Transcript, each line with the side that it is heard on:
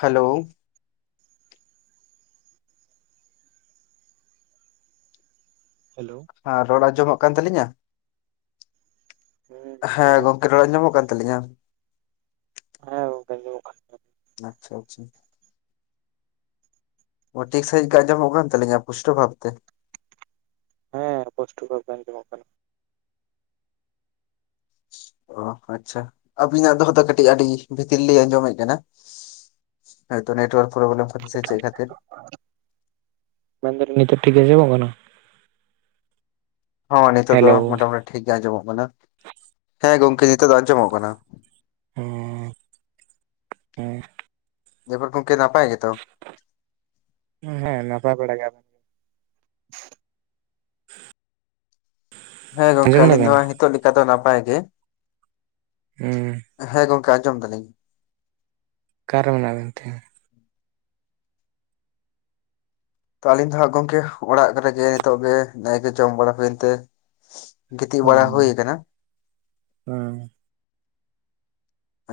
left: Hello
right: hello
left: ᱟᱨ ᱨᱚᱲ ᱟᱸᱡᱚᱢᱚᱜ ᱠᱟᱱ ᱛᱟᱹᱞᱤᱧᱟ᱾ ᱦᱮᱸ
right: ᱟᱸᱡᱚᱢᱚᱜ
left: ᱜᱚᱝᱠᱮ
right: ᱠᱟᱱ
left: ᱨᱚᱲ
right: ᱛᱟᱵᱮᱱᱟ
left: ᱟᱸᱡᱟᱢᱚᱜ ᱠᱟᱱ ᱛᱟᱹᱞᱤᱧᱟ
right: [unintelligible]
left: ᱟᱪᱪᱷᱟ ᱟᱪᱪᱷᱟ ᱚ ᱴᱷᱤᱠ ᱥᱟᱦᱤᱸᱡᱽ ᱟᱸᱡᱚᱢᱚᱜ ᱠᱟᱱ ᱛᱟᱹᱞᱤᱧᱟ ᱯᱩᱥᱴᱟ ᱵᱷᱟᱯ ᱛᱮ
right: ᱦᱮᱸ ᱯᱩᱥᱴᱚ ᱵᱷᱟᱵᱽ ᱜᱮ ᱟᱸᱡᱚᱢᱚᱜ ᱠᱟᱱᱟ᱾
left: ᱚ ᱟᱪᱪᱷᱟ ᱟᱵᱤᱱᱟᱜ ᱫᱚᱦᱚ ᱫᱚ ᱠᱟᱹᱴᱤᱡ ᱟᱹᱰᱤ ᱵᱷᱤᱛᱤᱨ ᱞᱤᱧ ᱟᱸᱡᱚᱢᱮᱫ ᱠᱟᱱᱟ᱾ ᱦᱚᱭᱛᱚ ᱱᱮᱴᱣᱟᱨᱠ ᱯᱨᱚᱵᱚᱞᱟᱢ ᱠᱷᱟᱹᱛᱤᱨ ᱥᱮ ᱪᱮᱫ ᱠᱷᱟᱹᱛᱤᱨ
right: ᱢᱮᱱ ᱫᱟᱹᱞᱤᱧ ᱱᱤᱛᱚ ᱴᱷᱤᱠ ᱜᱮ ᱟᱸᱡᱚᱢᱚᱜ ᱠᱟᱱᱟ
left: ᱦᱚᱸ ᱱᱤᱛᱚᱜ ᱫᱚ
right: ᱦᱮᱞᱳ
left: ᱢᱚᱴᱟ ᱢᱩᱴᱤ ᱴᱷᱤᱠ ᱜᱮ ᱟᱸᱡᱚᱢᱚᱜ ᱠᱟᱱᱟ ᱦᱮᱸ ᱜᱚᱢᱠᱮ ᱱᱤᱛᱚᱜ ᱫᱚ ᱟᱸᱡᱚᱢᱚᱜ ᱠᱟᱱᱟ᱾
right: ᱦᱮᱸ ᱦᱮᱸ
left: [unintelligible] ᱜᱚᱝᱠᱮ ᱱᱟᱯᱟᱭ ᱜᱮ ᱛᱚ
right: ᱦᱮᱸ ᱦᱮᱸ ᱱᱟᱯᱟᱭ ᱵᱟᱲᱟ ᱜᱮᱭᱟᱵᱮᱱ᱾
left: ᱦᱮᱸ ᱜᱚᱝᱠᱮ
right: ᱟᱸᱡᱚᱢ
left: ᱟᱞᱤᱧ ᱫᱚ
right: ᱫᱟᱵᱮᱱ
left: ᱦᱤᱛᱚᱜ ᱞᱮᱠᱟ ᱫᱚ ᱱᱟᱯᱟᱭ ᱜᱮ᱾
right: ᱦᱩᱸ
left: ᱦᱮᱸ ᱜᱚᱝᱠᱮ ᱟᱸᱡᱚᱢ ᱫᱟᱹᱞᱤᱧ
right: ᱚᱠᱟᱨᱮ ᱢᱮᱱᱟᱜ ᱵᱮᱱ ᱛᱮ
left: ᱛᱚ ᱦᱟᱸᱜ ᱟᱹᱞᱤᱧ ᱫᱚ ᱦᱟᱸᱜ ᱜᱚᱝᱠᱮ ᱚᱲᱟᱜ ᱨᱮᱜᱮ ᱱᱤᱛᱚᱜ ᱜᱮ ᱱᱮᱭ ᱜᱮ ᱡᱚᱢ ᱵᱟᱲᱟ ᱦᱩᱭ ᱮᱱ ᱛᱮ ᱜᱤᱛᱤᱡ ᱵᱟᱲᱟ
right: ᱵᱟᱝᱼᱟ
left: ᱦᱩᱭ ᱠᱟᱱᱟ
right: ᱵᱟᱝ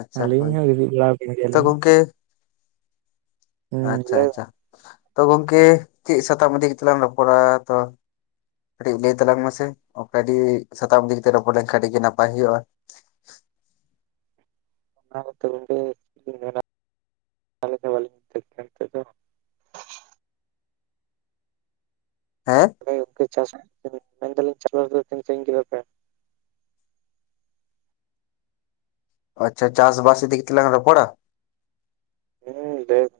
left: ᱟᱪᱪᱷᱟ
right: ᱟᱹᱞᱤᱧ
left: ᱦᱳᱭ
right: ᱦᱚᱸ ᱦᱤᱫᱤᱡ ᱵᱟᱲᱟ ᱟᱠᱟᱱ
left: ᱛᱚ
right: ᱜᱮᱭᱟᱞᱤᱧ᱾
left: ᱜᱚᱝᱠᱮ
right: ᱦᱩᱸ
left: ᱟᱪᱪᱷᱟ
right: ᱞᱟᱹᱭ ᱵᱮᱱ᱾
left: ᱟᱪᱪᱷᱟ ᱛᱚ ᱜᱚᱝᱠᱮ ᱪᱮᱫ ᱥᱟᱛᱟᱢ ᱤᱫᱤ ᱠᱟᱛᱮ ᱞᱟᱝ ᱨᱚᱯᱚᱲᱟ ᱛᱚ ᱠᱟᱹᱴᱤᱡ ᱞᱟᱹᱭ ᱛᱟᱞᱟᱝ ᱢᱮᱟᱥᱮ ᱚᱠᱟ ᱟᱹᱰᱤ ᱥᱟᱛᱟᱢ ᱫᱤ ᱨᱚᱯᱚᱲ ᱞᱮᱱᱠᱷᱟᱱ ᱟᱹᱰᱤ ᱜᱮ ᱱᱟᱯᱟᱭ ᱦᱩᱭᱩᱜᱼᱟ
right: ᱚᱱᱟ ᱜᱮᱛᱚ ᱜᱚᱢᱠᱮ ᱪᱮᱫ ᱞᱤᱧ ᱢᱮᱱᱟ ᱵᱟᱞᱤᱧ [unintelligible] ᱠᱟᱱᱟ ᱱᱤᱛᱚᱜ ᱫᱚ
left: ᱦᱮᱸ
right: ᱦᱚᱭ ᱜᱚᱝᱠᱮ ᱪᱟᱥ ᱢᱮᱱ ᱫᱟᱹᱞᱤᱧ ᱪᱟᱥᱼᱵᱟᱥ ᱫᱚ ᱛᱤᱱ ᱥᱟᱺᱜᱤᱧ ᱠᱮᱫᱟ ᱯᱮ?
left: ᱟᱪᱪᱷᱟ ᱪᱟᱥ ᱵᱟᱥ ᱤᱫᱤ ᱠᱟᱛᱮ ᱞᱟᱝ ᱨᱚᱯᱚᱲᱟ
right: ᱦᱩᱸ [unintelligible]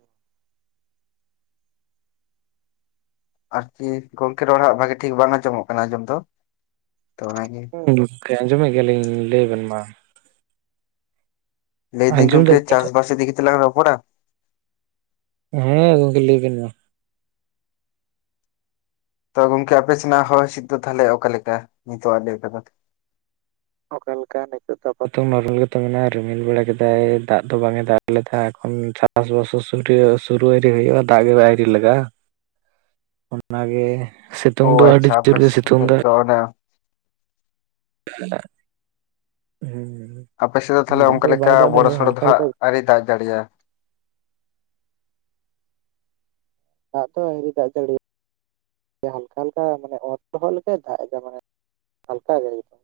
left: ᱟᱨᱠᱤ ᱜᱚᱝᱠᱮ ᱨᱚᱲᱟᱜ ᱵᱷᱟᱜᱤ ᱴᱷᱤᱠ ᱵᱟᱝ ᱟᱸᱡᱚᱢᱚᱜ ᱠᱟᱱᱟ ᱟᱸᱡᱚᱢ ᱫᱚ ᱛᱚ ᱚᱱᱟᱜᱮ
right: ᱜᱚᱢᱠᱮ ᱟᱸᱡᱚᱢᱮᱫ ᱜᱮᱭᱟᱞᱤᱧ ᱞᱟᱹᱭ ᱵᱮᱱ ᱢᱟ
left: ᱞᱟᱹᱭ ᱫᱤᱱ
right: ᱟᱸᱡᱚᱢ
left: ᱜᱚᱢᱠᱮ
right: ᱫᱟᱵᱮᱱ ᱱᱤᱛᱚᱜ
left: ᱪᱟᱥ ᱵᱟᱥ ᱤᱫᱤ ᱠᱟᱛᱮ ᱞᱟᱝ ᱨᱚᱯᱚᱲᱟ?
right: ᱦᱮᱸ [inaudible] ᱞᱟᱹᱭᱵᱱ ᱢᱟ
left: ᱛᱚ ᱜᱚᱝᱠᱮ ᱟᱯᱮ ᱥᱮᱱᱟᱜ ᱦᱚᱭ ᱦᱤᱸᱥᱤᱫ ᱫᱚ ᱛᱟᱦᱚᱞᱮ ᱚᱠᱟᱞᱮ ᱞᱮᱠᱟ ᱱᱤᱛᱚᱜ ᱟᱜ ᱵᱮᱨ ᱠᱟᱛᱷᱟ
right: ᱚᱠᱟ ᱞᱮᱠᱟ ᱱᱤᱛᱚᱜ ᱫᱚ ᱟᱯᱟᱛ ᱱᱚᱨᱮᱞ ᱜᱮᱛ ᱢᱮᱱᱟᱜᱼᱟ ᱨᱤᱢᱤᱞ ᱵᱟᱲᱟ ᱠᱮᱫᱟᱭ ᱫᱟᱜ ᱫᱚ ᱵᱟᱝ ᱮ ᱫᱟᱜ ᱞᱮᱠᱷᱟ ᱠᱷᱚᱱ ᱪᱟᱥᱵᱟᱥ ᱥᱩ ᱥᱩᱨᱩ ᱟᱹᱣᱨᱤ ᱦᱩᱭᱩᱜᱼᱟ ᱫᱟᱜ ᱜᱮ ᱟᱹᱣᱨᱤ ᱞᱟᱜᱟᱜᱼᱟ᱾ ᱚᱱᱟᱜᱮ ᱥᱤᱛᱩᱝ ᱫᱚ ᱟᱹᱰᱤ ᱡᱳᱨᱮ ᱥᱤᱛᱩᱝ ᱫᱟ
left: ᱛᱚ ᱚᱱᱟ
right: [unintelligible] ᱦᱩᱸ
left: ᱟᱯᱮᱥᱮᱫ ᱫᱚ ᱛᱟᱦᱞᱮ
right: ᱫᱟᱜ
left: ᱚᱱᱠᱟ
right: ᱵᱟᱭ
left: ᱞᱮᱠᱟ
right: ᱫᱟᱜ ᱮᱫᱟ
left: ᱵᱚᱲᱚ
right: ᱱᱤᱭᱟᱹ
left: ᱥᱚᱲᱚ ᱫᱚ
right: ᱦᱟᱞᱠᱟ
left: ᱦᱟᱸᱜ
right: ᱦᱟᱞᱠᱟ
left: ᱟᱹᱣᱨᱤᱭ ᱫᱟᱜ ᱡᱟᱹᱲᱤᱭᱟᱭ
right: ᱫᱟᱜ ᱛᱚ ᱟᱹᱣᱨᱤ ᱫᱟᱜ ᱡᱟᱹᱲᱤ ᱦᱟᱞᱠᱟ ᱦᱟᱞᱠᱟ ᱢᱟᱱᱮ ᱚᱛ ᱞᱚᱦᱚᱫ ᱞᱮᱠᱟᱭ ᱫᱟᱜ ᱮᱫᱟ ᱢᱟᱱᱮ ᱦᱟᱞᱠᱟ ᱜᱮ ᱮᱠᱫᱚᱢ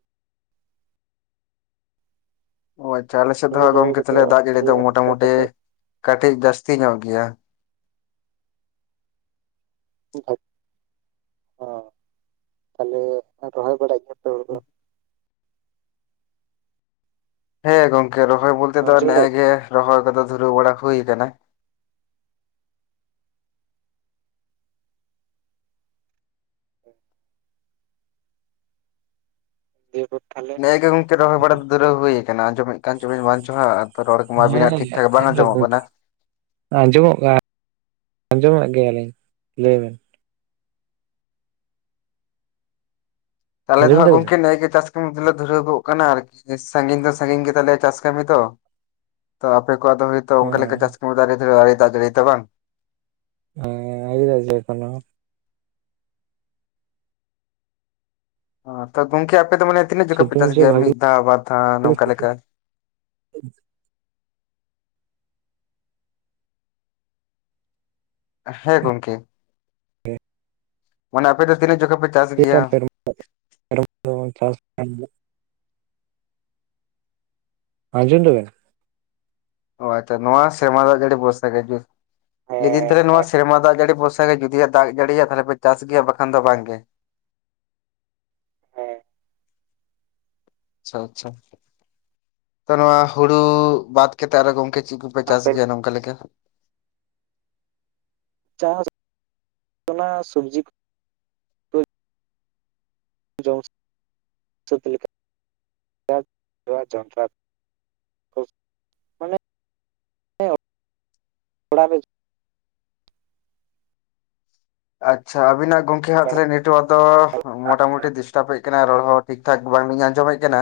left: ᱚ ᱟᱪᱪᱷᱟ ᱟᱞᱮ ᱥᱮᱫ ᱫᱚ
right: ᱦᱩᱲᱩ
left: ᱦᱟᱸᱜ
right: ᱨᱚᱦᱚᱭ
left: ᱜᱚᱝᱠᱮ
right: ᱠᱚᱫᱚ
left: ᱛᱟᱦᱞᱮ ᱫᱟᱜ
right: ᱟᱹᱣᱨᱤ
left: ᱡᱟᱹᱲᱤ ᱫᱚ
right: ᱦᱩᱭᱩᱜᱼᱟ
left: ᱢᱚᱴᱟ
right: ᱱᱤᱛᱚᱜ
left: ᱢᱩᱴᱤ
right: ᱟᱯᱟᱛᱚ
left: ᱠᱟᱹᱴᱤᱡ ᱡᱟᱹᱥᱛᱤ ᱧᱚᱜ ᱜᱮᱭᱟ
right: [inaudible] ᱚ ᱛᱟᱦᱚᱞᱮ ᱨᱚᱦᱚᱭ ᱵᱟᱲᱟᱭ ᱜᱮ?
left: [unintelligible] ᱦᱮᱸ ᱜᱚᱝᱠᱮ ᱨᱚᱦᱚᱭ ᱵᱚᱞᱛᱮ ᱫᱚ
right: ᱟᱸᱡᱚᱢ
left: ᱱᱮᱜᱮ
right: ᱫᱟᱵᱤᱱ
left: ᱜᱮ ᱨᱚᱦᱚᱭ ᱠᱚᱫᱚ ᱫᱷᱩᱨᱟᱹᱣ ᱵᱟᱲᱟ ᱦᱩᱭ ᱟᱠᱟᱱᱟ᱾
right: [unintelligible]
left: ᱱᱮᱜ ᱜᱮ ᱜᱚᱢᱠᱮ ᱨᱚᱭ ᱵᱟᱲᱟ ᱫᱚ ᱫᱷᱩᱨᱟᱹ ᱦᱩᱭ ᱟᱠᱟᱱᱟ ᱟᱸᱡᱚᱢᱮᱫ ᱠᱟᱱ ᱪᱚᱵᱤᱱ ᱵᱟᱧᱪᱚ ᱨᱚᱲ ᱠᱚ ᱢᱟ ᱵᱤᱱᱟᱜ
right: ᱦᱮᱸ
left: ᱴᱷᱤᱠ ᱵᱟᱝ
right: ᱦᱮᱸ
left: ᱟᱱᱡᱚᱢᱚᱜ
right: ᱜᱚᱝᱠᱮ
left: ᱠᱟᱱᱟᱹ
right: ᱟᱸᱡᱚᱢᱚᱜ ᱜᱮ ᱟᱸᱡᱚᱢᱮᱫ ᱜᱮᱭᱟᱞᱤᱧ᱾ ᱞᱟᱹᱭ ᱵᱤᱱ
left: [inaudible]
right: ᱟᱸᱡᱚᱢ ᱫᱟᱵᱤᱱ
left: ᱜᱚᱢᱠᱮ [inaudible] ᱪᱟᱥ [inaudible] ᱫᱷᱩᱨᱟᱹᱣ ᱜᱚᱜ ᱠᱟᱱᱟ ᱟᱨᱠᱤ ᱥᱟᱸᱜᱤᱧ ᱫᱚ ᱥᱟᱸᱜᱤᱧ ᱜᱮᱛᱟᱞᱮᱭᱟ ᱪᱟᱥ ᱠᱟᱹᱢᱤ ᱠᱚ ᱛᱚ ᱟᱯᱮ ᱠᱚᱣᱟᱜ ᱫᱚ ᱦᱳᱭᱛᱳ ᱚᱱᱠᱟ ᱞᱮᱠᱟ ᱪᱟᱥ ᱠᱟᱹᱢᱤ ᱫᱟᱨᱮ [inaudible] ᱛᱚ ᱵᱟᱝ
right: [unintelligible]
left: ᱛᱚ ᱜᱚᱝᱠᱮ ᱟᱯᱮ ᱫᱚ ᱢᱟᱱᱮ ᱛᱤᱱᱟᱹᱜ ᱡᱚᱠᱷᱚᱱ ᱯᱮ ᱪᱟᱥ
right: ᱥᱤᱛᱩᱝ ᱡᱮ
left: ᱜᱮᱭᱟ
right: ᱵᱷᱟᱜᱤ
left: ᱢᱤᱫ ᱫᱷᱟᱣ ᱵᱟᱨ ᱫᱷᱟᱣ ᱱᱚᱝᱠᱟ ᱞᱮᱠᱟ?
right: [unintelligible]
left: ᱦᱮᱸ ᱜᱚᱝᱠᱮ ᱢᱟᱱᱮ ᱟᱯᱮ ᱫᱚ ᱛᱤᱱᱟᱹᱜ ᱡᱚᱠᱷᱚᱡ ᱯᱮ ᱪᱟᱥ ᱜᱮᱭᱟ?
right: [unintelligible] ᱟᱡᱚᱢ ᱞᱮᱱᱟ,
left: ᱚ ᱟᱪᱷᱟ ᱱᱚᱣᱟ ᱥᱮᱨᱢᱟ ᱫᱟᱜ [inaudible] ᱞᱮᱫᱤᱱ
right: ᱦᱮᱸ
left: ᱛᱚᱵᱮ
right: ᱚᱱᱟ
left: ᱱᱚᱣᱟ ᱥᱮᱨᱢᱟ ᱫᱟᱜ ᱡᱟᱹᱨᱤ ᱵᱚᱥ ᱜᱮ ᱡᱩᱫᱤ ᱮ ᱫᱟᱜ ᱡᱟᱹᱲᱤᱭᱟ ᱛᱟᱦᱚᱞᱮ ᱯᱮ ᱪᱟᱥ ᱜᱮᱭᱟ ᱵᱟᱠᱷᱟᱱ ᱫᱚ ᱵᱟᱝᱜᱮ
right: ᱦᱮᱸ
left: ᱟᱪᱪᱷᱟ ᱟᱪᱪᱷᱟ ᱛᱚ ᱱᱚᱣᱟ ᱦᱩᱲᱩ ᱵᱟᱫ ᱠᱟᱛᱮᱜ ᱟᱨᱚ ᱜᱚᱝᱠᱮ ᱪᱮᱫ ᱠᱚ? ᱯᱮ ᱪᱟᱥ
right: ᱟᱯᱮ
left: ᱜᱮᱭᱟ ᱱᱚᱝᱠᱟ ᱞᱮᱫᱟᱹ
right: ᱪᱟᱥ ᱚᱱᱟ ᱥᱚᱵᱡᱤ ᱠᱚ ᱡᱚᱢ [inaudible] ᱞᱮᱠᱟ [inaudible] ᱡᱚᱱᱰᱨᱟ ᱠᱚ ᱢᱟᱱᱮ ᱛᱷᱚᱲᱟ [inaudible]
left: ᱟᱪᱪᱷᱟ ᱟᱵᱤᱱᱟᱜ ᱜᱚᱝᱠᱮ ᱦᱟᱸᱜ ᱛᱟᱦᱚᱞᱮ ᱱᱮᱴᱚᱣᱟᱨᱠ ᱫᱚ ᱢᱚᱴᱟᱢᱩᱴᱤ ᱰᱤᱥᱴᱟᱵᱮᱫ ᱠᱟᱱᱟ ᱨᱚᱲ ᱦᱚᱸ ᱴᱷᱤᱠ ᱴᱷᱟᱠ ᱵᱟᱝᱞᱤᱧ ᱟᱸᱡᱚᱢᱮᱫ ᱠᱟᱱᱟᱹ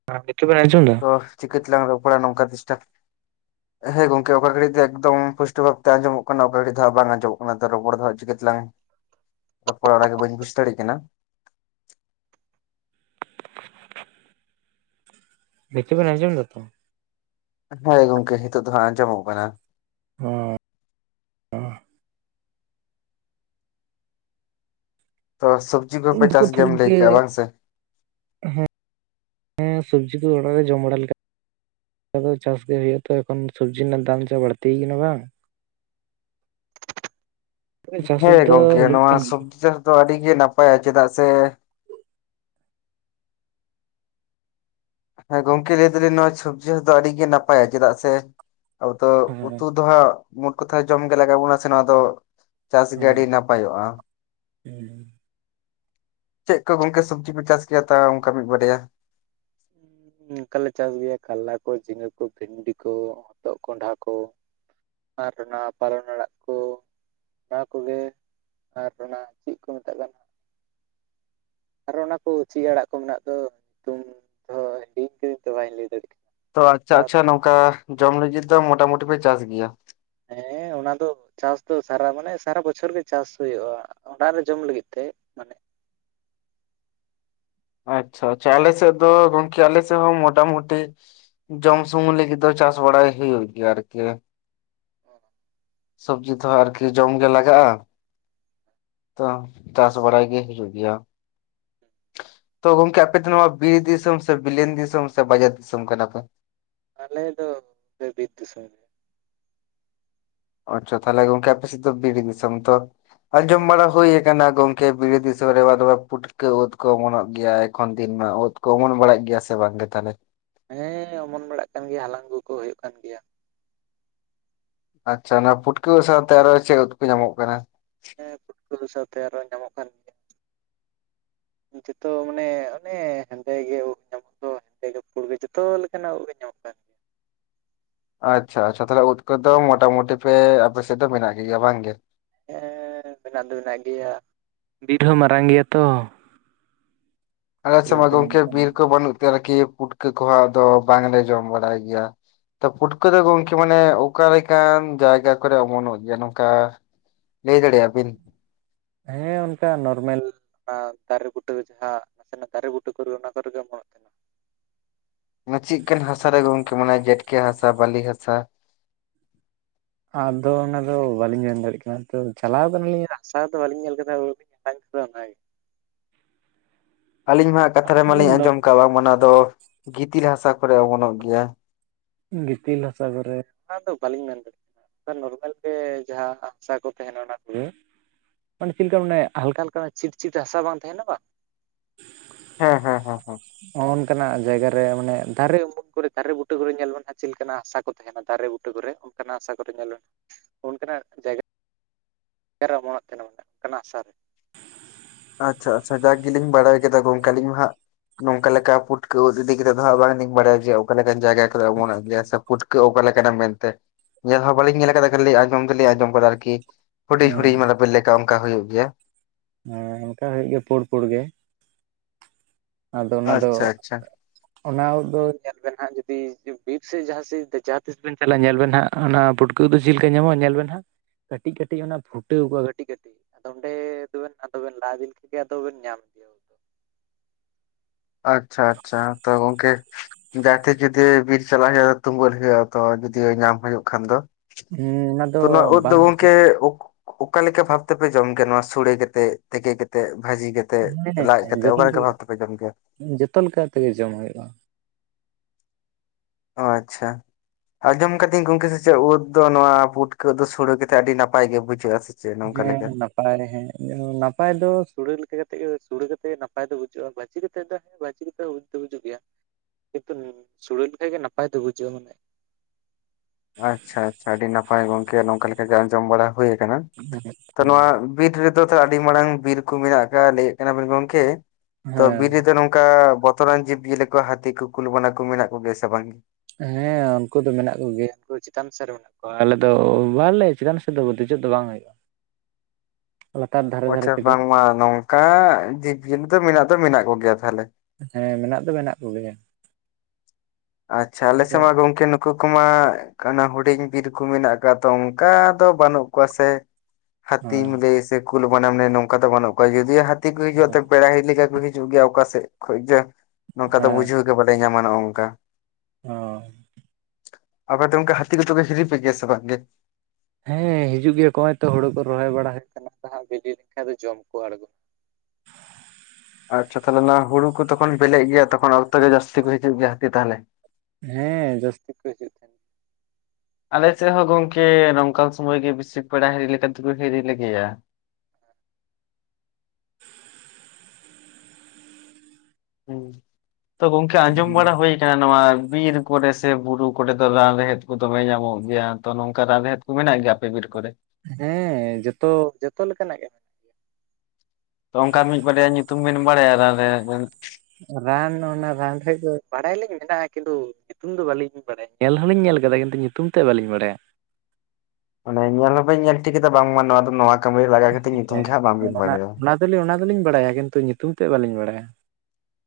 right: [unintelligible]
left: ᱛᱚ ᱪᱤᱠᱟᱹ ᱛᱮᱞᱟᱝ ᱨᱚᱯᱚᱲᱟ ᱱᱚᱝᱠᱟ ᱰᱤᱥᱴᱟᱵ?
right: [unintelligible]
left: ᱦᱮᱸ ᱜᱚᱝᱠᱮ ᱚᱠᱟ ᱜᱷᱟᱹᱲᱤᱡ ᱫᱚ ᱮᱠᱚᱢ ᱯᱩᱥᱴ ᱵᱷᱟᱵᱛᱮ ᱟᱸᱡᱚᱢᱚᱜ ᱠᱟᱱᱟ ᱚᱠᱟ ᱜᱷᱟᱲᱤᱡ ᱫᱚ ᱵᱟᱝ ᱟᱸᱡᱚᱢᱚᱜ ᱠᱟᱱᱟ ᱨᱚᱯᱚᱲ ᱫᱚ ᱦᱟᱸᱜ ᱪᱤᱠᱟᱹ ᱛᱮᱞᱟᱝ
right: [unintelligible]
left: ᱨᱯᱚᱲ ᱚᱲᱟᱜᱮ ᱵᱟᱹᱧ ᱵᱩᱥᱛᱟᱲᱮᱜ ᱠᱟᱱᱟ
right: [inaudible] ᱟᱡᱚᱢ ᱫᱟ ᱛᱚ
left: ᱦᱮᱸ ᱜᱚᱢᱠᱮ ᱱᱤᱛᱚᱜ ᱫᱚ ᱦᱟᱸᱜ ᱟᱸᱡᱚᱢᱚᱜ ᱠᱟᱱᱟ᱾
right: ᱦᱮᱸ
left: ᱛᱚ ᱥᱚᱵᱽᱡᱤ ᱠᱚᱯᱮ
right: ᱩᱱᱠᱩ
left: ᱪᱟᱥ ᱡᱚᱢ ᱞᱟᱹᱭ ᱠᱮᱜᱼᱟ
right: ᱛᱟᱦᱞᱮ
left: ᱵᱟᱝ ᱥᱮ?
right: ᱦᱮᱸ ᱥᱚᱵᱡᱤ ᱠᱚ ᱚᱲᱟᱜ ᱨᱮ ᱡᱚᱢ ᱵᱟᱲᱟ ᱞᱮᱠᱟ ᱪᱟᱥ ᱜᱮ ᱦᱩᱭᱩᱜᱼᱟ ᱛᱚ ᱮᱠᱷᱚᱱ ᱥᱚᱵᱽᱡᱤ ᱨᱮᱱᱟᱜ ᱫᱟᱢ ᱡᱟ ᱵᱟᱲᱛᱤᱭ ᱠᱟᱱᱟ ᱵᱟᱝ᱾ ᱻ
left: ᱦᱳᱭ ᱜᱚᱝᱠᱮ ᱱᱚᱣᱟ ᱥᱚᱵᱡᱤ ᱪᱟᱥ ᱫᱚ ᱟᱹᱰᱤ ᱜᱮ ᱱᱟᱯᱟᱭᱟ ᱪᱮᱫᱟᱜ ᱥᱮ ᱦᱮᱸ ᱜᱚᱝᱠᱮ ᱞᱟᱹᱭ ᱫᱟᱞᱤᱧ ᱱᱚᱣᱟ ᱥᱚᱵᱡᱤ ᱫᱚ ᱟᱹᱰᱤ ᱜᱮ ᱱᱟᱯᱟᱭᱟᱹ ᱪᱮᱫᱟᱜ ᱥᱮ ᱟᱵ ᱛᱚ
right: ᱦᱮᱸ
left: ᱩᱛᱩ ᱫᱚᱦᱟᱸᱜ ᱢᱳᱴ ᱠᱚᱛᱷᱟ ᱡᱚᱢ ᱜᱮ ᱞᱟᱜᱟᱣ ᱵᱚᱱᱟ ᱥᱮ ᱱᱚᱣᱟ ᱫᱚ ᱪᱟᱥ ᱜᱮ ᱟᱹᱰᱤ
right: ᱦᱮᱸ
left: ᱱᱟᱯᱟᱭᱚᱜᱼᱟ ᱪᱮᱫ ᱠᱚ ᱜᱚᱝᱠᱮ ᱥᱚᱵᱽᱡᱤ ᱯᱮ ᱪᱟᱥ ᱠᱮᱭᱟ ᱛᱟᱣ ᱚᱱᱠᱟ ᱢᱤᱫ ᱵᱟᱨᱭᱟ?
right: [unintelligible] ᱚᱱᱠᱟ ᱞᱮᱠᱟ ᱜᱮᱭᱟ ᱠᱟᱨᱞᱟ ᱠᱚ ᱡᱷᱤᱸᱜᱟᱹ ᱠᱚ ᱵᱷᱤᱱᱰᱤ ᱠᱚ ᱦᱚᱛᱚᱫ ᱠᱚᱸᱰᱷᱟ ᱠᱚ ᱟᱨ ᱚᱱᱟ ᱯᱟᱞᱚᱝ ᱟᱲᱟᱜ ᱠᱚ ᱚᱱᱟ ᱠᱚᱜᱮ ᱟᱨ ᱚᱱᱟ ᱪᱮᱫ ᱠᱚ ᱢᱮᱛᱟᱜ ᱠᱟᱱᱟ, ᱟᱨᱚ ᱚᱱᱟ ᱠᱚ ᱪᱮᱫ ᱟᱲᱟᱜ ᱠᱚ ᱢᱮᱱᱟᱜ ᱫᱚ [inaudible] ᱦᱤᱲᱤᱧ ᱠᱟᱹᱫᱤᱧ ᱛᱚ ᱵᱟᱹᱧ ᱞᱟᱹᱭ ᱫᱟᱲᱮᱭᱟᱜ ᱠᱟᱱᱟ
left: ᱛᱚ ᱟᱪᱪᱷᱟ ᱟᱪᱪᱷᱟ ᱱᱚᱝᱠᱟ ᱡᱚᱢ ᱞᱟᱹᱜᱤᱫ ᱫᱚ ᱢᱚᱴᱟ ᱢᱩᱩᱴᱤ ᱯᱮ ᱪᱟᱥ ᱜᱮᱭᱟ᱾
right: ᱦᱮᱸ ᱚᱱᱟ ᱫᱚ ᱪᱟᱥ ᱫᱚ ᱥᱟᱨᱟ ᱢᱟᱱᱮ ᱥᱟᱨᱟ ᱵᱚᱪᱷᱚᱨ ᱜᱮ ᱪᱟᱥ ᱦᱩᱭᱩᱜᱼᱟ᱾ ᱚᱲᱟᱜ ᱨᱮ ᱡᱚᱢ ᱞᱟᱹᱜᱤᱫ ᱛᱮ᱾ ᱢᱟᱱᱮ
left: ᱟᱪᱪᱷᱟ ᱟᱪᱪᱷᱟ ᱟᱞᱮᱥᱮᱫ ᱫᱚ ᱜᱚᱢᱠᱮ ᱟᱞᱮ ᱥᱮᱫ ᱦᱚᱸ ᱢᱚᱴᱟᱟᱢᱩᱴᱤ ᱡᱚᱢ ᱥᱩᱢᱩᱝ ᱞᱟᱹᱜᱤᱫ ᱫᱚ ᱪᱟᱥ ᱵᱟᱲᱟᱭ ᱦᱩᱭᱩᱜ ᱜᱮᱭᱟ ᱟᱨᱠᱤ᱾
right: [unintelligible]
left: ᱥᱚᱵᱽᱡᱤ ᱫᱚ ᱟᱨᱠᱤ ᱡᱚᱢᱜᱮ ᱞᱟᱜᱟᱜᱼᱟ᱾ ᱛᱚ ᱪᱟᱥ ᱵᱟᱲᱟᱭ ᱜᱮ ᱦᱤᱭᱩᱜ ᱜᱮᱭᱟ᱾ ᱜᱚᱢᱠᱮ ᱟᱯᱮ ᱫᱚ ᱱᱚᱣᱟ ᱵᱤᱨ ᱫᱤᱥᱚᱢ ᱥᱮ ᱵᱤᱞᱮᱱ ᱫᱤᱥᱚᱢ ᱥᱮ ᱵᱟᱡᱟᱨ ᱫᱤᱥᱚᱢ ᱠᱟᱱᱟ ᱯᱮ
right: ᱟᱞᱮ ᱫᱚᱮ ᱵᱤᱨ ᱫᱤᱥᱚᱢ ᱨᱮ
left: ᱟᱪᱪᱷᱟ ᱛᱟᱦᱚᱞᱮ ᱜᱚᱝᱠᱮ ᱟᱯᱮᱥᱮᱫ ᱫᱚ ᱵᱤᱨ ᱫᱤᱥᱚᱢ ᱛᱚ ᱟᱸᱡᱚᱢ ᱵᱟᱲᱟ
right: ᱚᱲᱟᱜ᱾
left: ᱦᱩᱭ ᱟᱠᱟᱱᱟ ᱜᱚᱝᱠᱮ [unintelligible] ᱵᱤᱨᱤ ᱫᱤᱥᱚᱢ ᱨᱮ ᱵᱟᱝ ᱫᱚ ᱯᱩᱴᱠᱟᱹ ᱚᱛ ᱠᱚ ᱚᱢᱚᱱᱚᱜ ᱜᱮᱭᱟ ᱮᱠᱷᱚᱱ ᱫᱤᱱ ᱢᱟ, ᱚᱛ ᱠᱚ ᱚᱢᱚᱱ ᱵᱟᱲᱟᱭᱮᱫ ᱜᱮᱭᱟ ᱥᱮ ᱵᱟᱝᱜᱮ ᱛᱟᱦᱚᱞᱮ?
right: ᱦᱮᱸ ᱚᱢᱚᱱ ᱵᱟᱲᱟᱜ ᱠᱟᱱ ᱜᱮᱭᱟ ᱦᱟᱞᱟᱝ ᱟᱹᱜᱩ ᱠᱚ ᱦᱩᱭᱩᱜ ᱠᱟᱱ ᱜᱮᱭᱟ᱾
left: ᱟᱪᱪᱷᱟ ᱚᱱᱟ ᱯᱩᱴᱠᱟᱹᱣ ᱥᱟᱶᱛᱮ ᱟᱨᱚ ᱪᱮᱫ ᱩᱫ ᱠᱚ ᱧᱟᱢᱚᱜ ᱠᱟᱱᱟ?
right: ᱦᱸ ᱯᱷᱩᱴᱠᱟᱹ ᱫᱚ ᱥᱟᱶᱛᱮ ᱟᱨᱚ ᱧᱟᱢᱚᱜ ᱠᱟᱱ ᱜᱮᱭᱟ ᱡᱚᱛᱚ ᱢᱟᱱᱮ ᱚᱱᱮ ᱦᱮᱸᱫᱮ ᱜᱮ ᱩᱵ ᱧᱟᱢᱚᱜ ᱫᱚ ᱦᱮᱸᱫᱮ ᱜᱮᱮ ᱯᱩᱲᱜᱮ ᱡᱚᱛᱚ ᱞᱮᱠᱟᱱᱟᱜ ᱩᱵ ᱜᱮ ᱧᱟᱢᱚᱜ ᱠᱟᱱᱟ᱾
left: ᱟᱪᱪᱷᱟ ᱟᱪᱪᱷᱟ ᱛᱟᱦᱚᱞᱮ ᱩᱫ ᱠᱟᱹ ᱫᱚ ᱢᱚᱴᱟᱢᱩᱴᱤ ᱯᱮ ᱟᱯᱮ ᱥᱮᱫ ᱫᱚ ᱢᱮᱱᱟᱜ ᱜᱮᱜᱭᱟ ᱵᱟᱝ ᱜᱮ᱾
right: ᱦᱮᱸ ᱢᱮᱱᱟᱜ ᱫᱚ ᱢᱮᱱᱟᱜ ᱜᱮᱭᱟ ᱵᱤᱨ ᱦᱚᱸ ᱢᱟᱨᱟᱝ ᱜᱮᱭᱟ ᱛᱚ
left: ᱟᱞᱮ ᱥᱮᱫ
right: ᱩᱫ
left: ᱢᱟ
right: ᱫᱚ ᱧᱟᱢᱚᱜ
left: ᱜᱚᱢᱠᱮ
right: ᱠᱟᱱ
left: ᱵᱤᱨ
right: ᱜᱮᱭᱟ
left: ᱠᱚ ᱵᱟᱹᱱᱩᱜ ᱛᱮ ᱟᱨᱠᱤ ᱯᱩᱴᱠᱟᱹ ᱠᱚᱦᱚᱸ ᱟᱫᱚ ᱵᱟᱝᱞᱮ ᱡᱚᱢ ᱵᱟᱲᱟᱭ ᱜᱮᱭᱟ᱾ ᱛᱚ ᱯᱩᱴᱠᱟᱹ ᱫᱚ ᱜᱚᱝᱠᱮ ᱢᱟᱱᱮ ᱚᱠᱟ ᱞᱮᱠᱟᱱ ᱡᱟᱭᱜᱟ ᱠᱚᱨᱮ ᱚᱢᱚᱱᱚᱜ ᱜᱮᱭᱟ? ᱱᱚᱝᱠᱟ ᱞᱟᱹᱭ ᱫᱟᱲᱮᱭᱟᱜ ᱵᱤᱱ
right: ᱦᱮᱸ ᱚᱱᱠᱟ ᱱᱚᱨᱢᱮᱞ ᱚᱱᱟ ᱫᱟᱨᱮ ᱵᱩᱴᱟᱹ ᱡᱟᱦᱟᱸ ᱱᱟᱥᱮᱱᱟᱜ ᱫᱟᱨᱮ ᱵᱩᱴᱟᱹ ᱠᱚᱨᱮ ᱚᱱᱟ ᱠᱚᱨᱮᱜᱮ ᱮᱢᱚᱱᱚᱜ ᱛᱟᱦᱮᱱᱟ ᱾
left: ᱪᱮᱫ ᱞᱮᱠᱟᱱ ᱦᱟᱥᱟ ᱨᱮ ᱜᱚᱢᱠᱮ ᱢᱟᱱᱮ ᱡᱟᱴᱠᱮ ᱦᱟᱥᱟ ᱵᱟᱹᱞᱤ ᱦᱟᱥᱟ?
right: ᱟᱫᱚ ᱚᱱᱟᱫᱚ ᱵᱟᱞᱤᱧ ᱢᱮᱱ ᱫᱟᱲᱮᱭᱟᱜ ᱠᱟᱱᱟ ᱛᱚ ᱪᱟᱞᱟᱣ ᱠᱟᱱᱟᱞᱤᱧ ᱦᱟᱥᱟ ᱫᱚ ᱵᱟᱹᱞᱤᱧ ᱧᱮᱞ ᱠᱮᱫᱟ ᱟᱭ ᱫᱚ ᱚᱱᱟᱜᱮ
left: ᱟᱞᱤᱧ ᱢᱟ ᱠᱟᱛᱷᱟ ᱨᱮ ᱢᱟᱞᱤᱧ ᱟᱸᱡᱚᱢ ᱟᱠᱟᱜᱼᱟ ᱚᱱᱟ ᱫᱚ ᱜᱤᱛᱤᱞ ᱦᱟᱥᱟ ᱠᱚᱨᱮ ᱚᱢᱚᱱᱚᱜ ᱜᱮᱭᱟ᱾
right: ᱜᱤᱛᱤᱞ ᱦᱟᱥᱟ ᱠᱚᱨᱮ, ᱚᱱᱟᱫᱚ ᱵᱟᱹᱞᱤᱧ ᱢᱮᱱ ᱫᱟᱲᱮᱭᱟᱜᱼᱟ᱾ ᱱᱚᱨᱢᱟᱞ ᱜᱮ ᱡᱟᱦᱟᱸ ᱦᱥᱟ ᱠᱚ ᱛᱟᱦᱮᱱᱟ ᱚᱱᱟ ᱠᱚᱫᱚ᱾ ᱢᱟᱱᱮ ᱪᱮᱫ ᱞᱮᱠᱟ ᱢᱟᱱᱮ ᱦᱟᱞᱠᱟ ᱦᱟᱠᱠᱟ ᱪᱤᱴᱪᱤᱴ ᱦᱟᱥᱟ ᱵᱟᱝ ᱛᱟᱦᱮᱱᱟ ᱵᱟᱝ
left: ᱦᱮᱸ ᱦᱮᱸ ᱦᱮᱸ ᱦᱮᱸ
right: ᱱᱚᱜ ᱱᱚᱱᱠᱟᱱᱟᱜ ᱡᱟᱭᱜᱟ ᱨᱮ ᱢᱟᱱᱮ ᱫᱟᱨᱮ ᱩᱢᱩᱞ ᱠᱚᱨᱮ ᱫᱟᱨᱮ ᱵᱩᱴᱟᱹ ᱠᱚᱨᱮ ᱧᱮᱞ ᱢᱮ᱾ ᱪᱮᱫ ᱞᱮᱠᱟᱱᱟᱜ ᱦᱟᱥᱟ ᱠᱚ ᱛᱟᱦᱮᱱᱟ ᱫᱟᱨᱮ ᱵᱩᱴᱟᱹ ᱠᱚᱨᱮ ᱚᱱᱠᱟᱱᱟᱜ ᱦᱟᱥᱟ ᱠᱚᱨᱮ ᱧᱮᱞ ᱞᱮ ᱚᱱᱠᱟᱱᱟᱜ ᱡᱟᱭᱜᱟ [unintelligible]
left: ᱟᱪᱪᱷᱟ ᱟᱪᱪᱷᱟ ᱡᱟᱠᱞᱤᱧ ᱵᱟᱲᱟᱭ ᱠᱮᱫᱟ ᱜᱚᱝᱠᱮ ᱟᱞᱤᱧ ᱢᱟ ᱦᱟᱸᱜ ᱱᱚᱝᱠᱟ ᱞᱮᱠᱟ ᱯᱩᱴᱠᱟᱹ ᱤᱫᱤ ᱠᱟᱛᱮ ᱫᱚ ᱦᱟᱜ ᱵᱟᱝ ᱤᱧ ᱵᱟᱲᱟᱭᱟ ᱡᱮ ᱚᱠᱟ ᱞᱮᱠᱟᱱ ᱡᱟᱭᱜᱟ ᱠᱚᱨᱮ ᱚᱢᱚᱱᱚᱜ ᱜᱮᱭᱟ ᱯᱷᱩᱴᱠᱟᱹ ᱚᱠᱟᱞᱮᱠᱟᱱᱟ ᱢᱮᱱᱛᱮ ᱧᱮᱞ ᱦᱚᱸ ᱵᱟᱞᱤᱧ ᱧᱮᱞ ᱟᱠᱟᱫᱟ ᱠᱷᱟᱹᱞᱤ ᱟᱸᱡᱚᱢ ᱫᱚᱞᱤᱧ ᱟᱸᱡᱚᱢ ᱟᱠᱟᱫᱟ ᱟᱨᱠᱤ᱾ ᱦᱩᱰᱤᱧ ᱦᱩᱰᱤᱧ
right: ᱦᱮᱸ
left: ᱢᱟᱱᱮ ᱵᱮᱞᱮ ᱞᱮᱠᱟ ᱚᱱᱠᱟ ᱦᱩᱭᱩᱜ ᱜᱮᱭᱟ᱾
right: ᱦᱮᱸ ᱚᱱᱠᱟ ᱦᱩᱭᱩᱜ ᱜᱮᱭᱟ ᱯᱩᱲ ᱯᱩᱲ ᱜᱮ ᱟᱫᱚ ᱚᱱᱟ ᱫᱚ
left: ᱟᱪᱪᱷᱟ ᱟᱪᱪᱷᱟ
right: ᱚᱱᱟ ᱫᱚ ᱧᱮᱞ ᱵᱮᱱ ᱦᱟᱸᱜ ᱡᱩᱫᱤ ᱵᱤᱨ ᱥᱮᱫ ᱡᱟᱦᱟᱸ ᱥᱮᱫ ᱡᱟᱦᱟᱸ ᱛᱤᱥ ᱵᱮᱱ ᱪᱟᱞᱟᱜᱼᱟ ᱧᱮᱞ ᱵᱮᱱ ᱦᱟᱸᱜ ᱚᱱᱟ ᱯᱷᱩᱴᱠᱟᱹ ᱫᱚ ᱪᱮᱫ ᱞᱮᱠᱟ ᱧᱟᱢᱚᱜᱼᱟ ᱧᱮᱞ ᱵᱮᱱ ᱦᱟᱸᱜ ᱠᱟᱹᱴᱤᱡ ᱠᱟᱹᱴᱤᱡ ᱚᱱᱟ ᱯᱷᱩᱴᱟᱹᱣ ᱠᱚᱣᱟ ᱠᱟᱹᱴᱤᱡ ᱠᱟᱹᱴᱤᱡ ᱟᱫᱚ ᱚᱸᱰᱮ ᱟᱵᱮᱱ ᱟᱫᱚᱵᱮᱱ ᱞᱟᱦ ᱤᱫᱤ ᱞᱮᱠᱷᱟᱡ ᱜᱮ ᱟᱫᱚᱚᱵᱮᱱ ᱧᱟᱢ ᱠᱮᱭᱟ᱾
left: ᱟᱪᱪᱷᱟ ᱟᱪᱪᱷᱟ ᱛᱚ ᱜᱚᱝᱠᱮ ᱡᱟᱛᱮ ᱡᱩᱫᱤ ᱵᱤᱨ ᱪᱟᱞᱟᱜ ᱦᱩᱭᱩᱜᱼᱟ ᱛᱩᱢᱵᱟᱹᱞ ᱦᱳᱜᱼᱟ ᱛᱚ ᱡᱩᱫᱤ ᱧᱟᱢ ᱦᱩᱭᱩᱜ ᱠᱷᱟᱱ ᱫᱚ᱾
right: ᱦᱮᱸ ᱚᱱᱟ
left: ᱛ
right: ᱫᱚ
left: ᱱᱚᱶᱟ ᱩᱫ ᱫᱚ
right: ᱵᱟᱝ
left: ᱜᱚᱝᱠᱮ
right: ᱩᱪᱤᱛ
left: ᱚᱠᱟᱞᱮᱠᱟ ᱵᱷᱟᱵ ᱛᱮᱯᱮ ᱡᱚᱢ ᱜᱮᱭᱟ ᱱᱚᱣᱟ? ᱥᱚᱲᱮ ᱠᱟᱛᱮ, ᱛᱮᱠᱮ ᱠᱟᱛᱮᱜ, ᱵᱷᱟᱹᱡᱤ ᱠᱟᱛᱮᱜ? ᱞᱟᱡ
right: ᱦᱮᱸ
left: ᱠᱟᱛᱮ
right: ᱡᱚᱛᱚ
left: ᱚᱠᱟ ᱞᱮᱠᱟ ᱵᱷᱟᱵ ᱛᱮᱯᱮ ᱡᱚᱢ ᱜᱮᱭᱟ?
right: ᱡᱚᱛᱚ ᱞᱮᱠᱟ ᱛᱮᱜᱮ ᱡᱚᱢ ᱦᱩᱭᱩᱜᱼᱟ
left: ᱚ ᱟᱪᱪᱷᱟ ᱟᱸᱡᱚᱢ ᱠᱟᱹᱛᱤᱧ ᱜᱚᱝᱠᱮ ᱥᱮ ᱪᱮᱫ ᱩᱫ ᱫᱚ ᱱᱚᱣᱟ ᱯᱩᱴᱠᱟᱹ ᱫᱚ ᱥᱳᱲᱮ ᱠᱟᱛᱮ ᱟᱹᱰᱤ ᱱᱟᱯᱟᱭ ᱜᱮ ᱵᱩᱡᱷᱟᱹᱜᱼᱟ ᱥᱮ ᱪᱮᱫ ᱱᱚᱝᱠᱟ
right: ᱦᱮᱸ
left: ᱞᱮᱠᱟ
right: ᱱᱟᱯᱟᱭ ᱦᱮᱸ ᱱᱟᱯᱟᱭ ᱫᱚ ᱥᱳᱲᱮ ᱞᱮᱠᱟ ᱠᱟᱛᱮ ᱜᱮ ᱥᱳᱲᱮ ᱠᱟᱛᱮ ᱱᱟᱯᱟᱭ ᱫᱚ ᱵᱩᱡᱟᱹᱜᱼᱟ [unintelligible] ᱪᱤ ᱠᱟᱛᱮᱫ ᱫᱚ ᱦᱮᱸ ᱵᱟᱪᱤ ᱞᱮᱠᱟ ᱵᱩᱡᱽ ᱫᱚ ᱵᱩᱡᱩᱜ ᱜᱮᱭᱟ ᱠᱤᱱᱛᱩ ᱥᱳᱲᱮ ᱞᱮᱠᱷᱟᱱ ᱜᱮ ᱱᱟᱯᱟᱭ ᱫᱚ ᱵᱩᱡᱷᱟᱹᱜᱼᱟ ᱢᱟᱱᱮ
left: ᱟᱪᱪᱷᱟ ᱟᱪᱪᱷᱟ ᱟᱹᱰᱤ ᱱᱟᱯᱟᱭ ᱜᱚᱝᱠᱮ ᱱᱚᱝᱠᱟ ᱞᱮᱠᱟ ᱜᱮ ᱟᱸᱡᱚᱢ ᱵᱟᱲᱟ ᱦᱳᱭ ᱠᱟᱱᱟ ᱛᱚ ᱱᱟᱣᱟ ᱵᱤᱨ ᱨᱮᱫᱚ ᱛᱟᱦᱚᱞᱮ ᱟᱹᱰᱤ ᱢᱟᱨᱟᱝ ᱵᱤᱨ ᱠᱚ ᱢᱮᱱᱟᱜ ᱟᱠᱟᱫ ᱞᱟᱹᱭᱮᱫ ᱠᱟᱱᱟᱵᱤᱱ ᱜᱚᱝᱠᱮ ᱛᱚ
right: ᱦᱮᱸ
left: ᱵᱤᱨ ᱨᱮᱫᱚ ᱱᱚᱝᱠᱟ ᱵᱚᱛᱚᱨᱟᱱ ᱡᱤᱵᱽ ᱡᱤᱭᱟᱹᱞᱤ ᱠᱚ ᱦᱟᱹᱛᱤ ᱠᱚ ᱠᱩᱞ ᱵᱚᱱᱟ ᱠᱚ ᱢᱮᱱᱟᱜ ᱠᱚᱜᱮᱭᱟ ᱥᱮ ᱵᱟᱝᱜᱮ
right: ᱦᱮᱸ ᱩᱱᱠᱩ ᱫᱚ ᱢᱮᱱᱟᱜ ᱠᱚᱜᱮᱭᱟ ᱩᱱᱠᱩ ᱪᱮᱛᱟᱱ ᱥᱮᱫ ᱨᱮ ᱟᱞᱮ ᱫᱚ ᱵᱟᱞᱮ ᱪᱮᱛᱟᱱ ᱥᱮᱫ ᱫᱚ ᱫᱮᱡᱚᱜ ᱫᱚ ᱵᱟᱝ ᱦᱩᱭᱩᱜᱼᱟ ᱞᱟᱛᱟᱨ ᱫᱷᱟ
left: ᱳ ᱟᱪᱪᱷᱟ ᱵᱟᱝᱢᱟ ᱱᱚᱝᱠᱟ ᱡᱤᱵᱽ ᱡᱤᱭᱟᱹᱞᱤ ᱫᱚ ᱢᱮᱱᱟᱜ ᱫᱚ ᱢᱮᱱᱟᱜ ᱠᱚᱜᱮᱭᱟ ᱛᱟᱦᱚᱞᱮ
right: ᱦᱮᱸ ᱢᱮᱱᱟᱜ ᱫᱚ ᱢᱮᱱᱟᱜ ᱠᱚᱜᱮᱭᱟ
left: ᱟᱪᱪᱷᱟ ᱟᱞᱮ ᱥᱮ
right: ᱟᱫᱚ
left: ᱢᱟ ᱜᱚᱢᱠᱮ ᱩᱱᱠᱩ ᱠᱚᱢᱟ ᱦᱩᱰᱤᱧ ᱵᱤᱨ ᱠᱚ ᱢᱮᱱᱟᱜ ᱠᱟᱜᱼᱟ ᱛᱚ ᱚᱱᱠᱟ ᱫᱚ ᱵᱟᱹᱱᱩᱜ ᱠᱚᱣᱟ ᱥᱮ ᱦᱟᱹᱛᱤᱢ
right: ᱦᱮᱸ
left: ᱞᱟᱹᱭ ᱥᱮ ᱠᱩᱞ ᱵᱟᱱᱟᱢ ᱞᱟᱹᱭ ᱱᱚᱝᱠᱟ ᱫᱚ ᱵᱟᱹᱱᱩᱜ ᱠᱚᱣᱟ ᱡᱩᱫᱤ ᱳ ᱦᱟᱹᱛᱤ ᱠᱚ ᱦᱤᱡᱩᱜᱼᱟ ᱛᱚ ᱯᱮᱲᱟ ᱦᱤᱨᱤ ᱞᱮᱠᱟ ᱠᱚ ᱦᱤᱡᱩᱜᱼᱟ ᱦᱤᱡᱩᱜ ᱜᱮᱭᱟ ᱚᱠᱟᱥᱮᱫ ᱠᱷᱚᱡ ᱡᱮ ᱱᱚᱝᱠᱟ ᱫᱚ
right: ᱦᱮᱸ
left: ᱵᱩᱡᱷᱟᱹᱣ ᱜᱮ ᱵᱟᱞᱮ ᱧᱟᱢᱟ ᱱᱚᱜᱼ ᱱᱚᱝᱠᱟ
right: ᱳ
left: ᱟᱯᱮ ᱫᱚ ᱚᱱᱠᱟ ᱦᱟᱹᱛᱤ ᱠᱚ ᱫᱚ ᱠᱚ ᱦᱤᱨᱤ ᱯᱮ ᱜᱮᱭᱟ ᱥᱮ ᱵᱟᱝ ᱜᱮ
right: ᱦᱮᱸ ᱦᱤᱡᱩᱜ ᱜᱮᱭᱟ ᱠᱚ ᱦᱚᱜᱼᱚᱭ ᱛᱚ ᱦᱳᱲᱳ ᱠᱚ ᱨᱚᱦᱚᱭ ᱵᱟᱲᱟ ᱦᱩᱭᱩᱜ ᱠᱟᱱᱟ ᱦᱟᱸᱜ ᱵᱤᱞᱤ ᱞᱮᱱᱠᱷᱟᱱ ᱫᱚ ᱡᱚᱢ ᱠᱚ ᱟᱲᱜᱳᱱᱟ
left: ᱟᱪᱪᱷᱟ ᱛᱟᱦᱚᱞᱮ ᱚᱱᱟ ᱦᱩᱲᱩ ᱠᱚ ᱛᱚᱠᱷᱚᱱ ᱵᱮᱞᱮᱜ ᱜᱮᱭᱟ ᱛᱚᱠᱷᱚᱱ ᱚᱠᱛᱚ ᱜᱮ ᱡᱟᱹᱥᱛᱤ ᱠᱚ ᱦᱤᱡᱩᱜ ᱜᱮᱭᱟ ᱦᱟᱹᱛᱤ ᱛᱟᱦᱚᱞᱮ
right: ᱦᱮᱸ ᱡᱟᱹᱥᱛᱤ ᱠᱚ ᱦᱤᱡᱩᱜ ᱛᱟᱦᱮᱸᱱ
left: ᱟᱞᱮ ᱥᱮᱫ ᱦᱚᱸ ᱜᱚᱝᱠᱮ ᱱᱚᱝᱠᱟᱱ ᱥᱚᱢᱚᱭ ᱜᱮ ᱵᱮᱥᱤ ᱯᱮᱲᱟ ᱦᱤᱨᱤ ᱞᱮᱠᱟ ᱛᱮᱠᱚ ᱦᱤᱨᱤ ᱞᱮᱜᱮᱭᱟ ᱦᱩᱸ ᱛᱚ ᱜᱚᱝᱠᱮ ᱟᱸᱡᱚᱢ ᱵᱟᱲᱟ ᱦᱳᱭ ᱱᱚᱣᱟ ᱵᱤᱨ ᱠᱚᱨᱮ ᱥᱮ ᱵᱩᱨᱩ ᱠᱚᱨᱮ ᱫᱚ ᱨᱟᱱ ᱨᱮᱦᱮᱫ ᱠᱚ ᱫᱚᱢᱮ ᱧᱟᱢᱚᱜ ᱜᱮᱭᱟ ᱛᱚ ᱱᱚᱝᱠᱟ ᱨᱟᱱ ᱨᱮᱦᱮᱫ ᱢᱮᱱᱟᱜ ᱜᱮᱭᱟ ᱟᱯᱮ ᱵᱤᱨ ᱠᱚᱨᱮ
right: ᱦᱮᱸ ᱡᱚᱛᱚ ᱡᱚᱛᱚ ᱞᱮᱠᱟᱱᱟᱜ ᱜᱮ ᱜᱮᱭᱟ᱾
left: ᱛᱚ ᱚᱱᱠᱟ ᱢᱤᱫ ᱵᱟᱨᱭᱟ ᱧᱩᱛᱩᱢ ᱵᱮᱱ ᱵᱟᱲᱟᱭᱟ ᱨᱟᱱ ᱨᱮᱦᱮᱫᱽ ᱨᱮᱱᱟᱜ
right: ᱨᱟᱱ ᱚᱱᱟ ᱨᱟᱱ ᱨᱮᱦᱮᱫ ᱠᱚ ᱫᱚ ᱵᱟᱲᱟᱭᱟᱞᱤᱧ ᱢᱮᱱᱟᱜᱼᱟ ᱠᱤᱱᱛᱩ ᱧᱩᱛᱩᱢ ᱫᱚ ᱵᱟᱞᱤᱧ ᱵᱟᱲᱟᱭᱟ ᱧᱮᱞ ᱦᱚᱸᱞᱤᱧ ᱧᱮᱞ ᱠᱟᱫᱟ ᱠᱤᱱᱛᱩ ᱧᱩᱛᱩᱢ ᱛᱮᱫ ᱵᱟᱹᱞᱤᱧ ᱵᱟᱲᱟᱭᱟ
left: ᱢᱟᱱᱮ ᱧᱮᱞ ᱦᱚᱸᱵᱤᱱ ᱧᱮᱞ ᱴᱷᱤᱠ ᱮᱫᱟ ᱵᱟᱝᱢᱟ ᱱᱚᱣᱟ ᱫᱚ ᱱᱚᱣᱟ ᱠᱟᱹᱢᱤ ᱨᱮ ᱞᱟᱜᱟᱜᱼᱟ ᱠᱤᱱᱛᱩ ᱧᱩᱛᱩᱢ ᱜᱮ ᱦᱟᱸᱜ ᱵᱟᱝ
right: ᱦᱮᱸ
left: ᱵᱤᱱ
right: ᱚᱱᱟ
left: ᱵᱟᱲᱟᱭᱟ
right: ᱚᱱᱟ ᱚᱱᱟ ᱫᱚᱞᱤᱧ ᱵᱟᱲᱟᱭᱟ ᱠᱤᱱᱛᱩ ᱧᱩᱛᱩᱢ ᱛᱮᱫ ᱵᱟᱹᱞᱤᱧ ᱵᱟᱲᱟᱭᱟ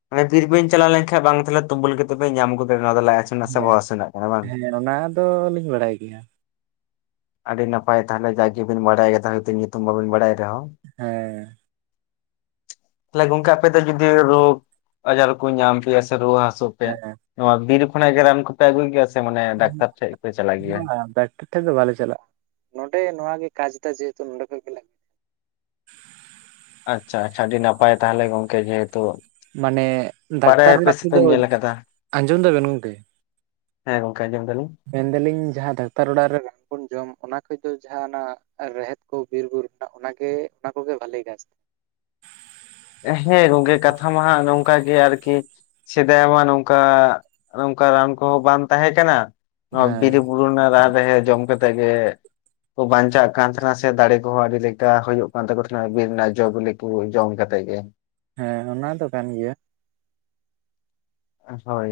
left: [inaudible] ᱛᱤᱨᱮ ᱵᱤᱱ ᱪᱟᱞᱟᱣ ᱞᱮᱱ ᱠᱷᱟᱡ ᱵᱟᱝ ᱛᱟᱦᱚᱞᱮ ᱛᱩᱢᱟᱹᱞ ᱠᱟᱛᱮ ᱵᱤᱱ ᱧᱟᱢ ᱜᱚᱫᱟ ᱱᱚᱣᱟ ᱫᱚ ᱞᱟᱡᱪᱽ ᱦᱟᱥᱩ
right: ᱦᱮᱸ ᱦᱮᱸ ᱚᱱᱟ ᱫᱚ ᱞᱤᱧ ᱵᱟᱲᱟᱭ ᱜᱮᱭᱟ
left: ᱟᱹᱰᱤ ᱱᱟᱯᱟᱭ ᱛᱟᱦᱚᱞᱮ ᱡᱟᱜᱮᱵᱤᱱ ᱵᱟᱲᱟᱭ ᱠᱟᱫᱟ ᱦᱚᱭᱛᱚ ᱧᱩᱛᱩᱢ ᱵᱟᱵᱤᱱ ᱵᱟᱲᱟᱭ ᱨᱮᱦᱚᱸ
right: ᱦᱮᱸ
left: ᱛᱟᱦᱚᱞᱮ ᱜᱚᱝᱠᱮ ᱟᱯᱮ ᱫᱚ ᱡᱩᱫᱤ ᱨᱳᱜᱽ ᱟᱡᱟᱨ ᱠᱚ ᱧᱟᱢ ᱯᱮᱭᱟ ᱥᱮ ᱨᱩᱣᱟᱹ ᱦᱟᱹᱥᱩ ᱱᱚᱣᱟ ᱵᱤᱨ ᱠᱷᱚᱱᱟᱜ ᱜᱮ ᱨᱟᱱ ᱠᱚᱯᱮ ᱟᱹᱜᱩᱭ ᱜᱮᱭᱟ ᱥᱮ ᱢᱟᱱᱮ ᱰᱟᱠᱛᱟᱨ ᱴᱷᱮᱡ ᱯᱮ ᱪᱟᱞᱟᱜ ᱜᱮᱭᱟ
right: [unintelligible] ᱴᱷᱮᱱ ᱫᱚ ᱵᱟᱞᱮ ᱪᱟᱞᱟᱜᱼᱟ ᱱᱚᱰᱮ ᱱᱚᱣᱟ ᱜᱮ ᱠᱟᱡ ᱫᱚ ᱡᱮᱦᱮᱛᱩ ᱱᱚᱰᱮ ᱠᱷᱚᱡ ᱜᱮ ᱞᱟᱜᱼᱟ
left: ᱟᱪᱪᱷᱟ ᱟᱪᱪᱷᱟ ᱟᱹᱰᱤ ᱱᱟᱯᱟᱭ ᱛᱟᱦᱚᱞᱮ ᱜᱚᱝᱠᱮ ᱡᱮᱦᱮᱛᱩ
right: ᱢᱟᱱᱮ ᱰᱟᱠᱛᱟᱨ
left: ᱵᱟᱲᱟᱭᱟᱯᱮ
right: ᱨᱮᱲᱟᱜ
left: ᱥᱮᱯᱮ
right: ᱠᱚᱫᱚ,
left: ᱧᱮᱞ ᱟᱠᱟᱫᱟ
right: ᱟᱸᱡᱚᱢ ᱫᱟ ᱜᱟᱱᱚᱜ ᱜᱤᱭᱟ᱾
left: ᱦᱮᱸ ᱜᱚᱝᱠᱮ ᱟᱡᱚᱢ ᱫᱟᱞᱤᱧ
right: ᱢᱮᱱ ᱫᱟᱞᱤᱧ ᱡᱟᱦᱟᱸ ᱰᱟᱠᱛᱟᱨ ᱚᱲᱟᱜ ᱨᱮ ᱨᱟᱱ ᱠᱚ ᱡᱚᱢ ᱚᱱᱟ ᱜᱚᱡ ᱫᱚ ᱡᱟᱦᱟᱸ ᱟᱱᱟ ᱨᱮᱦᱮᱫ ᱠᱚ ᱵᱤᱨᱼᱵᱩᱨᱩ ᱨᱮᱱᱟᱜ ᱚᱱᱟᱜᱮ ᱚᱱᱟ ᱠᱚᱜᱮ ᱵᱷᱟᱹᱞᱮ ᱠᱟᱡᱽ
left: ᱦᱮᱸ ᱜᱚᱝᱠᱮ ᱠᱟᱛᱷᱟ ᱢᱟ ᱚᱱᱮ ᱱᱚᱝᱠᱟ ᱜᱮ ᱟᱨᱠᱤ ᱥᱮᱫᱟᱭ ᱢᱟ ᱱᱚᱝᱠᱟ ᱱᱚᱝᱠᱟ ᱨᱟᱱ ᱠᱚᱦᱚᱸ ᱵᱟᱝ ᱛᱟᱦᱮᱸ ᱠᱟᱱᱟ ᱱᱚᱣᱟ ᱵᱤᱨ
right: ᱦᱮᱸ
left: ᱵᱩᱨᱩ ᱨᱟᱜ ᱨᱮᱦᱮᱫ ᱡᱚᱢ ᱠᱟᱛᱮᱜ ᱜᱮ ᱠᱚ ᱵᱟᱧᱪᱟᱜ ᱠᱟᱱ ᱛᱟᱦᱮᱸᱱᱟ ᱥᱮ ᱫᱟᱲᱮ ᱠᱚᱦᱚᱸ ᱟᱹᱰᱤ ᱞᱮᱠᱟ ᱦᱩᱭᱩᱜ ᱠᱟᱱ ᱛᱟᱠᱚ ᱛᱟᱦᱮᱸᱱᱟ ᱵᱤᱨ ᱨᱮᱱᱟᱜ ᱡᱚ ᱵᱤᱞᱤ ᱠᱚ ᱡᱚᱢ ᱠᱟᱛᱮ ᱛᱮᱜᱮ
right: ᱦᱮᱸ ᱚᱱᱟ ᱫᱚ ᱠᱟᱱ ᱜᱮᱭᱟ
left: ᱦᱳᱭ